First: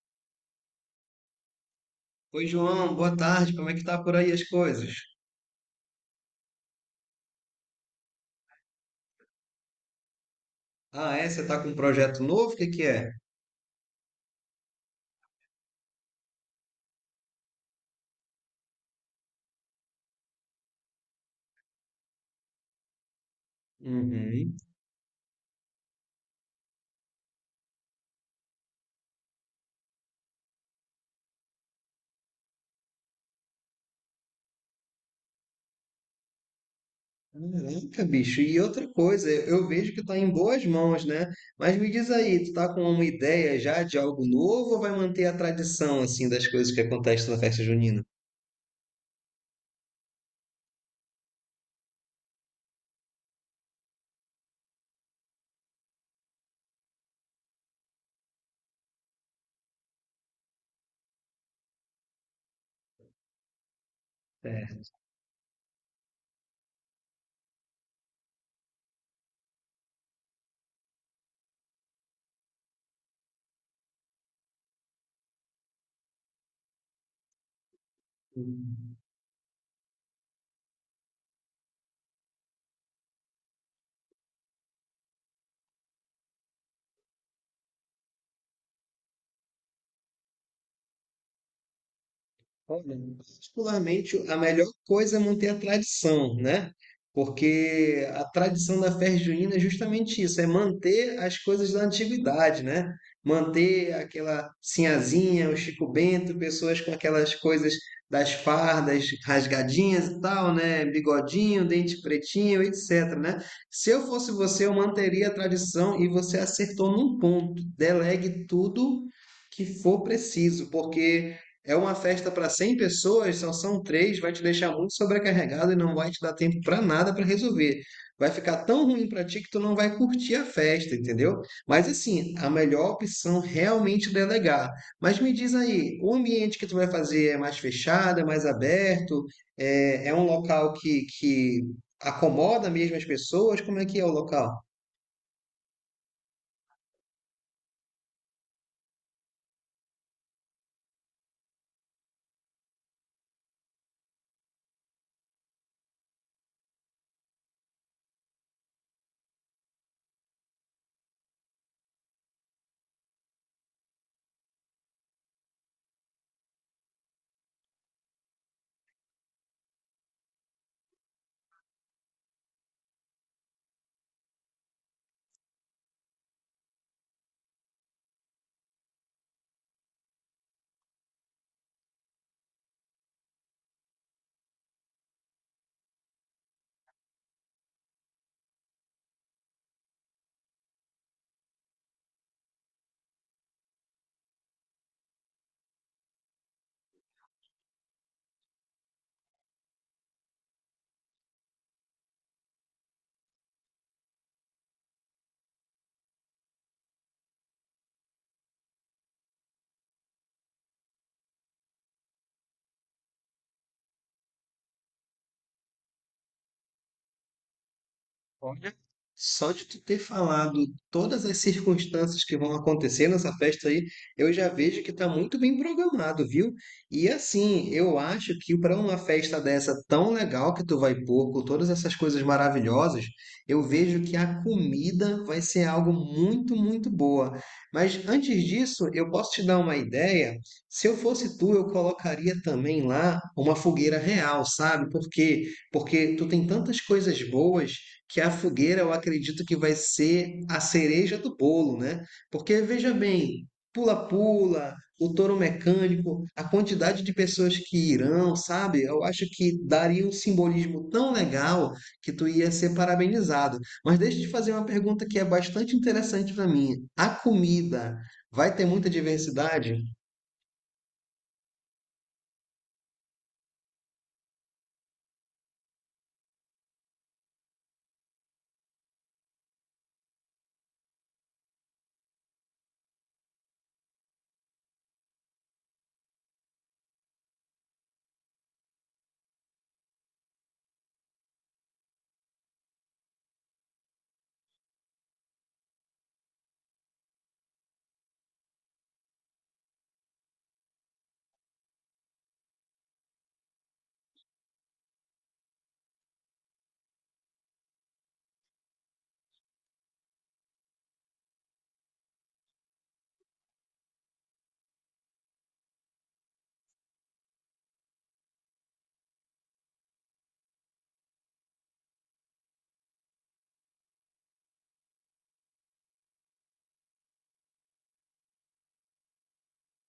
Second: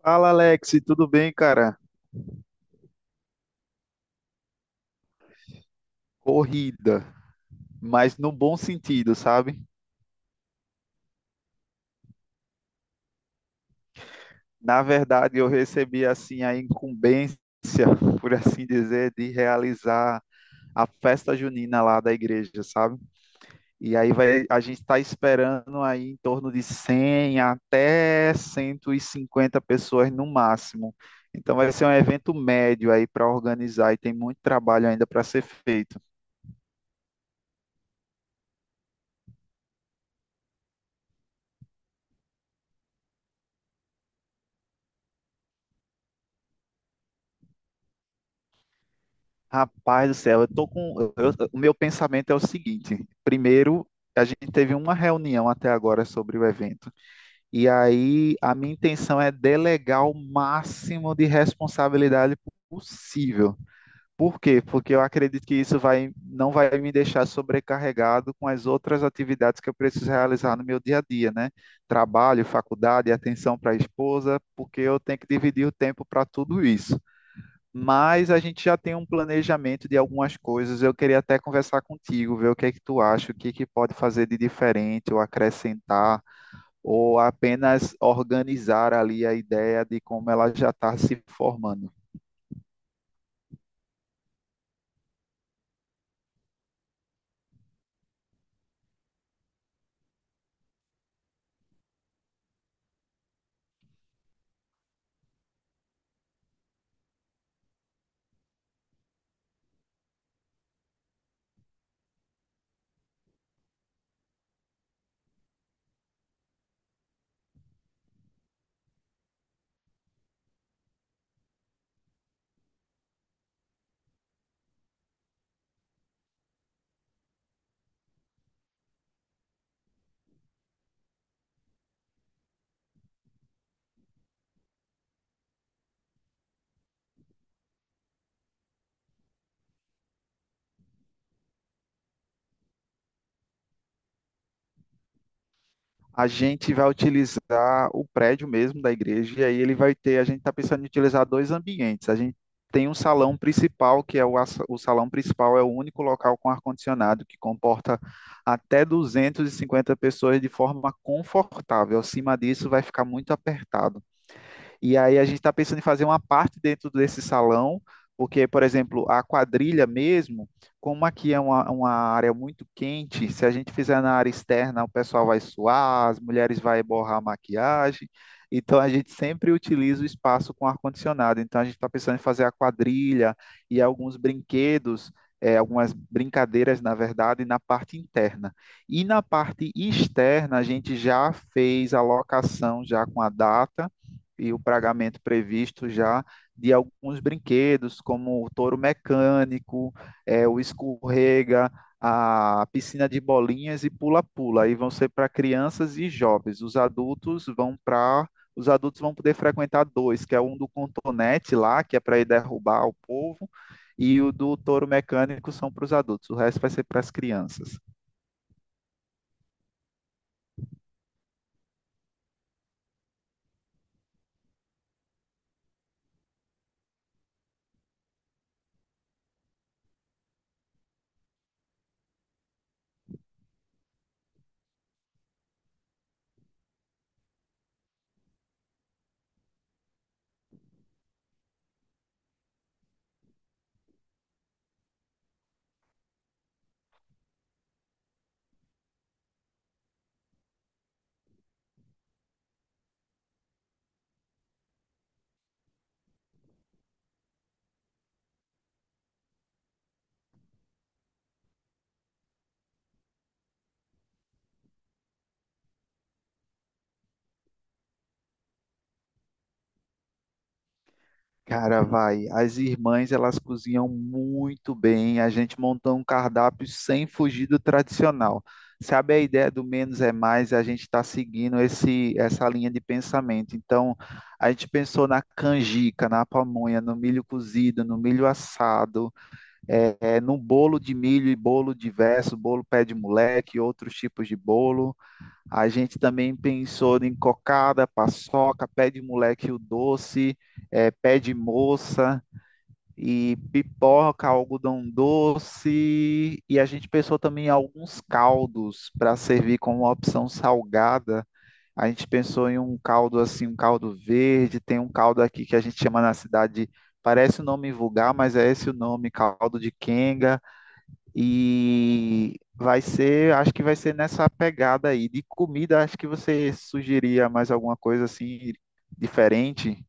Fala, Alex, tudo bem, cara? Oi, João, boa tarde. Como é que tá por aí as coisas? Corrida, mas no bom sentido, sabe? Ah, é? Você tá com um projeto novo? O que que é? Na verdade, eu recebi assim a incumbência, por assim dizer, de realizar a festa junina lá da igreja, sabe? E aí vai, Uhum. a gente está esperando aí em torno de 100 até 150 pessoas no máximo. Então vai ser um evento médio aí para organizar e tem muito trabalho ainda para ser feito. Caraca, bicho. E outra coisa, eu vejo que tá em boas mãos, né? Mas me diz aí, tu tá com uma ideia já de algo novo ou vai manter a tradição, assim, das coisas que acontecem na festa junina? Rapaz do céu, eu tô com. Eu- o meu pensamento é o seguinte: primeiro, a gente teve uma reunião até agora sobre o evento, e aí a minha intenção é delegar o máximo de responsabilidade possível. Por quê? Porque eu acredito que não vai me deixar sobrecarregado com as outras atividades que eu preciso realizar no meu dia a dia, né? Trabalho, faculdade, atenção para a esposa, porque eu tenho que dividir o tempo para tudo isso, mas a gente já Certo. tem um planejamento de algumas coisas. Eu queria até conversar contigo, ver o que é que tu acha, o que é que pode fazer de diferente ou acrescentar, ou apenas organizar ali a ideia de como ela já está se formando. Olha, particularmente, a melhor coisa é manter a tradição, né? Porque a tradição da festa junina é justamente isso, é manter as coisas da antiguidade, né? Manter aquela sinhazinha, o Chico Bento, pessoas com aquelas coisas das fardas rasgadinhas e tal, né? Bigodinho, dente pretinho, etc, né? Se eu fosse você, eu manteria a tradição e você acertou num ponto. Delegue tudo que for preciso, porque é uma festa para 100 pessoas, só são três, vai te deixar muito sobrecarregado e não vai te dar tempo para nada para resolver. Vai ficar tão ruim para ti que tu não vai curtir a festa, entendeu? Mas assim, a melhor opção realmente é delegar. Mas me diz aí, o ambiente que tu vai fazer é mais fechado, é mais aberto? É, é um local que acomoda mesmo as pessoas? Como é que é o local? A gente vai utilizar o prédio mesmo da igreja, e aí ele vai ter, a gente está pensando em utilizar dois ambientes. A gente tem um salão principal, o salão principal é o único local com ar-condicionado, que comporta até 250 pessoas de forma confortável. Acima disso, vai ficar muito apertado. E aí a gente está pensando em fazer uma parte dentro desse salão, porque, por exemplo, a quadrilha mesmo, como aqui é uma área muito quente, se a gente fizer na área externa, o pessoal vai suar, as mulheres vão borrar a maquiagem. Então a gente sempre utiliza o espaço com ar-condicionado. Então a gente está pensando em fazer a quadrilha e alguns brinquedos, algumas brincadeiras, na verdade, na parte interna. E na parte externa, a gente já fez a locação já com a data e o pagamento previsto já de alguns brinquedos, como o touro mecânico, é, o escorrega, a piscina de bolinhas e pula-pula. Aí vão ser para crianças e jovens. Os adultos vão poder frequentar dois, que é um do contonete lá, que é para ir derrubar o povo, e o do touro mecânico são para os adultos. O resto vai ser para as crianças. Só de tu ter falado todas as circunstâncias que vão acontecer nessa festa aí, eu já vejo que tá muito bem programado, viu? E assim, eu acho que para uma festa dessa tão legal que tu vai pôr, com todas essas coisas maravilhosas, eu vejo que a comida vai ser algo muito, muito boa. Mas antes disso, eu posso te dar uma ideia? Se eu fosse tu, eu colocaria também lá uma fogueira real, sabe? Por quê? Porque tu tem tantas coisas boas que a fogueira eu acredito que vai ser a cereja do bolo, né? Porque veja bem, pula-pula, o touro mecânico, a quantidade de pessoas que irão, sabe? Eu acho que daria um simbolismo tão legal que tu ia ser parabenizado. Mas deixa eu te fazer uma pergunta que é bastante interessante para mim. A comida vai ter muita diversidade? Cara, vai. As irmãs, elas cozinham muito bem. A gente montou um cardápio sem fugir do tradicional. Sabe a ideia do menos é mais? A gente está seguindo essa linha de pensamento. Então, a gente pensou na canjica, na pamonha, no milho cozido, no milho assado, no bolo de milho e bolo diverso, bolo pé de moleque, outros tipos de bolo. A gente também pensou em cocada, paçoca, pé de moleque o doce, pé de moça e pipoca, algodão doce. E a gente pensou também em alguns caldos para servir como uma opção salgada. A gente pensou em um caldo assim, um caldo verde. Tem um caldo aqui que a gente chama na cidade, parece um nome vulgar, mas é esse o nome, caldo de quenga. E vai ser, acho que vai ser nessa pegada aí. De comida, acho que você sugeria mais alguma coisa assim diferente?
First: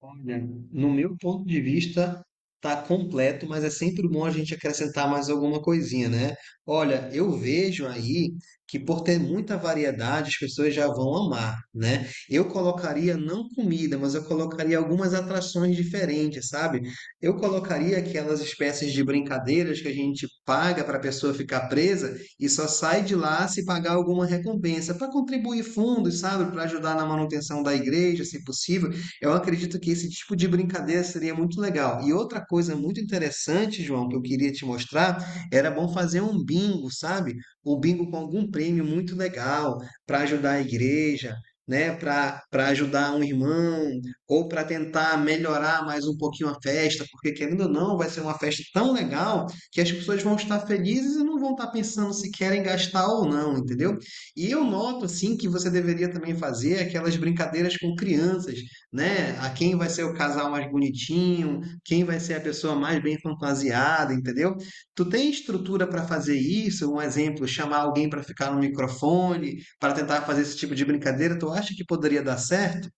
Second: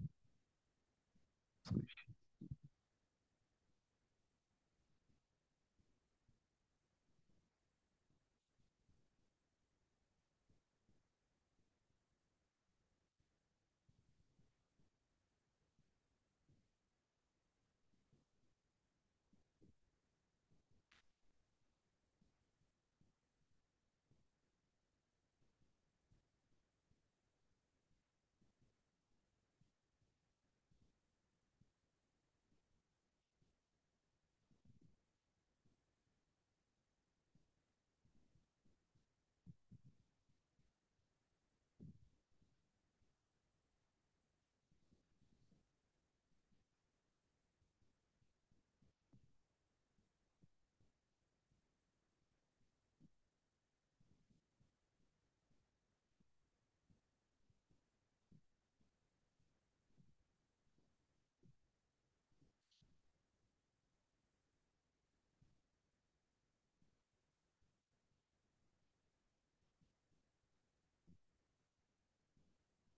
Olha, no meu ponto de vista, tá completo, mas é sempre bom a gente acrescentar mais alguma coisinha, né? Olha, eu vejo aí que por ter muita variedade, as pessoas já vão amar, né? Eu colocaria não comida, mas eu colocaria algumas atrações diferentes, sabe? Eu colocaria aquelas espécies de brincadeiras que a gente paga para a pessoa ficar presa e só sai de lá se pagar alguma recompensa, para contribuir fundos, sabe? Para ajudar na manutenção da igreja, se possível eu acredito que esse tipo de brincadeira seria muito legal. E outra coisa muito interessante, João, que eu queria te mostrar, era bom fazer um bingo, sabe? Um bingo com algum prêmio muito legal para ajudar a igreja, né? Para ajudar um irmão ou para tentar melhorar mais um pouquinho a festa, porque querendo ou não, vai ser uma festa tão legal que as pessoas vão estar felizes e não vão estar pensando se querem gastar ou não, entendeu? E eu noto assim que você deveria também fazer aquelas brincadeiras com crianças né? A quem vai ser o casal mais bonitinho, quem vai ser a pessoa mais bem fantasiada, entendeu? Tu tem estrutura para fazer isso? Um exemplo, chamar alguém para ficar no microfone, para tentar fazer esse tipo de brincadeira, tu acha que poderia dar certo?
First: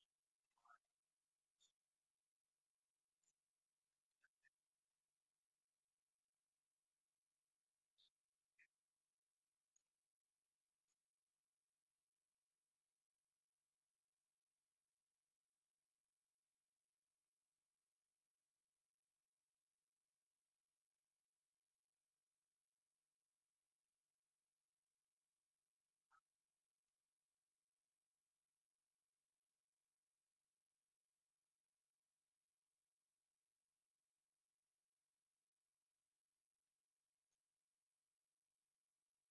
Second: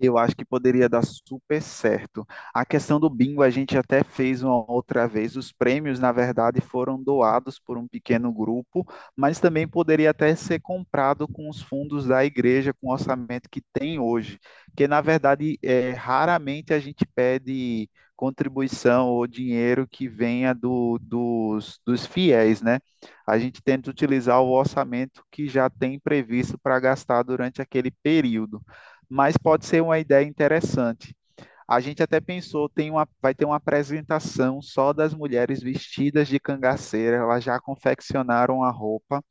Eu acho que poderia dar super certo. A questão do bingo a gente até fez uma outra vez. Os prêmios, na verdade, foram doados por um pequeno grupo, mas também poderia até ser comprado com os fundos da igreja, com o orçamento que tem hoje. Porque, na verdade, é, raramente a gente pede contribuição ou dinheiro que venha dos fiéis, né? A gente tenta utilizar o orçamento que já tem previsto para gastar durante aquele período, mas pode ser uma ideia interessante. A gente até pensou, tem uma, vai ter uma apresentação só das mulheres vestidas de cangaceira, elas já confeccionaram a roupa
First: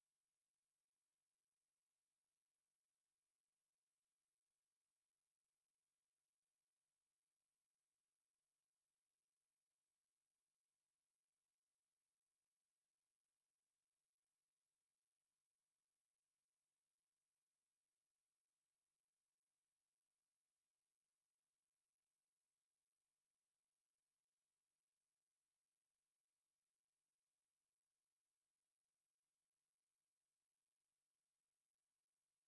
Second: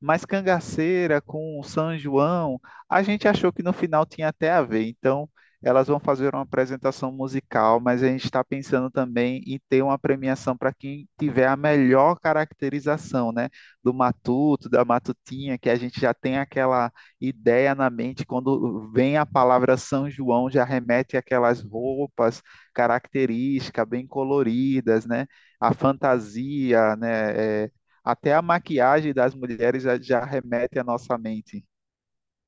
mais cangaceira com o São João, a gente achou que no final tinha até a ver. Então, elas vão fazer uma apresentação musical, mas a gente está pensando também em ter uma premiação para quem tiver a melhor caracterização, né? Do matuto, da matutinha, que a gente já tem aquela ideia na mente quando vem a palavra São João, já remete aquelas roupas características, bem coloridas, né? A fantasia, né? É, até a maquiagem das mulheres já remete à nossa mente.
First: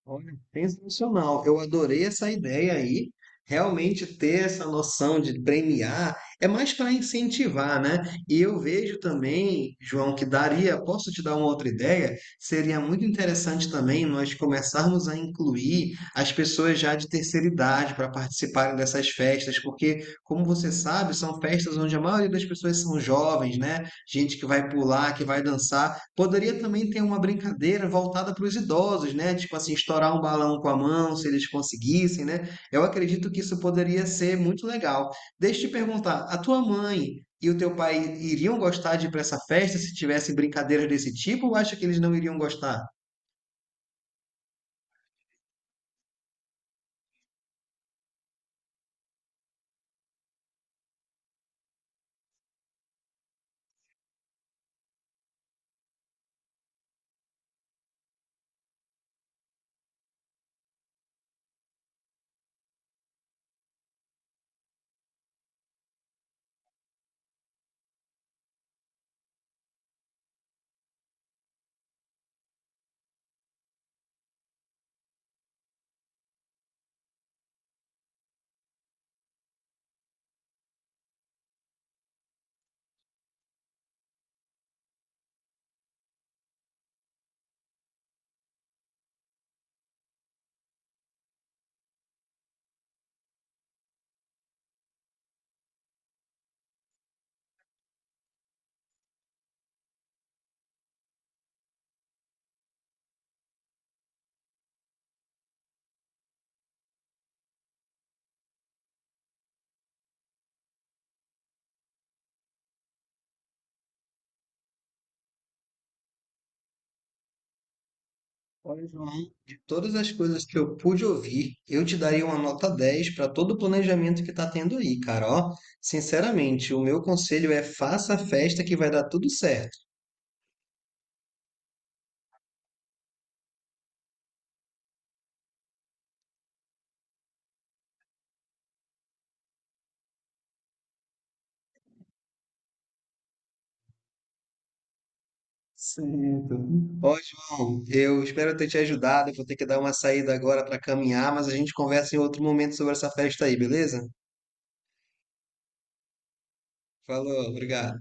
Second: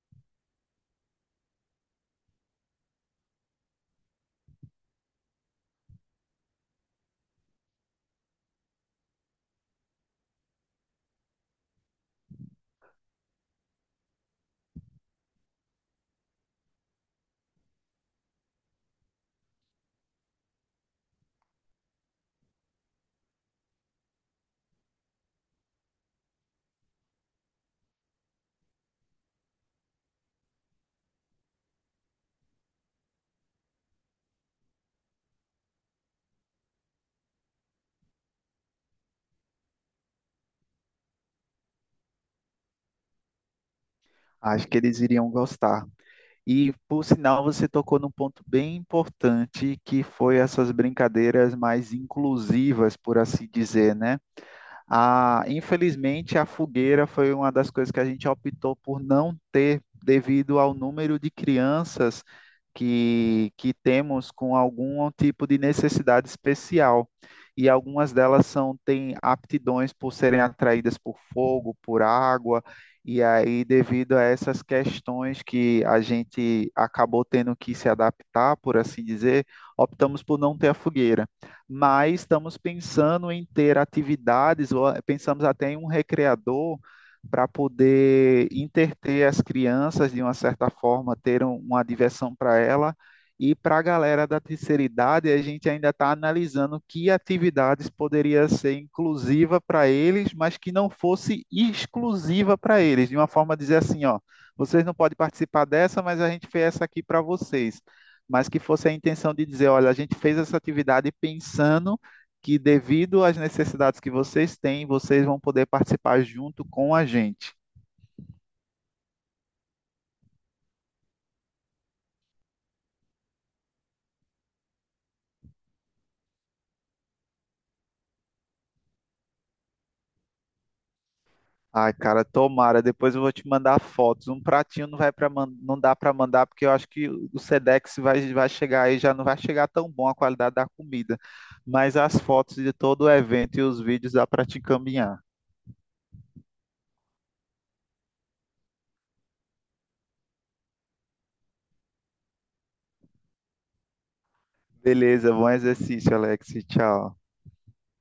Olha, sensacional. Eu adorei essa ideia aí. Realmente ter essa noção de premiar é mais para incentivar, né? E eu vejo também, João, que daria, posso te dar uma outra ideia? Seria muito interessante também nós começarmos a incluir as pessoas já de terceira idade para participarem dessas festas, porque, como você sabe, são festas onde a maioria das pessoas são jovens, né? Gente que vai pular, que vai dançar. Poderia também ter uma brincadeira voltada para os idosos, né? Tipo assim, estourar um balão com a mão, se eles conseguissem, né? Eu acredito que isso poderia ser muito legal. Deixa eu te perguntar, a tua mãe e o teu pai iriam gostar de ir para essa festa se tivessem brincadeiras desse tipo, ou acha que eles não iriam gostar? Acho que eles iriam gostar. E, por sinal, você tocou num ponto bem importante, que foi essas brincadeiras mais inclusivas, por assim dizer, né? A, infelizmente, a fogueira foi uma das coisas que a gente optou por não ter, devido ao número de crianças que temos com algum tipo de necessidade especial. E algumas delas são, têm aptidões por serem atraídas por fogo, por água, e aí, devido a essas questões que a gente acabou tendo que se adaptar, por assim dizer, optamos por não ter a fogueira, mas estamos pensando em ter atividades, ou pensamos até em um recreador para poder interter as crianças de uma certa forma, ter uma diversão para ela. E para a galera da terceira idade, a gente ainda está analisando que atividades poderia ser inclusiva para eles, mas que não fosse exclusiva para eles, de uma forma dizer assim, ó, vocês não podem participar dessa, mas a gente fez essa aqui para vocês, mas que fosse a intenção de dizer, olha, a gente fez essa atividade pensando que devido às necessidades que vocês têm, vocês vão poder participar junto com a gente. Olha, João, de todas as coisas que eu pude ouvir, eu te daria uma nota 10 para todo o planejamento que tá tendo aí, cara. Ó, sinceramente, o meu conselho é faça a festa que vai dar tudo certo. Ai, cara, tomara. Depois eu vou te mandar fotos. Um pratinho não vai para não dá para mandar porque eu acho que o Sedex vai chegar aí já não vai chegar tão bom a qualidade da comida, mas as fotos de todo o evento e os vídeos dá para te encaminhar. Certo. Ó, João, eu espero ter te ajudado. Eu vou ter que dar uma saída agora para caminhar, mas a gente conversa em outro momento sobre essa festa aí, beleza? Beleza, bom exercício, Alex. Tchau. Falou, obrigado.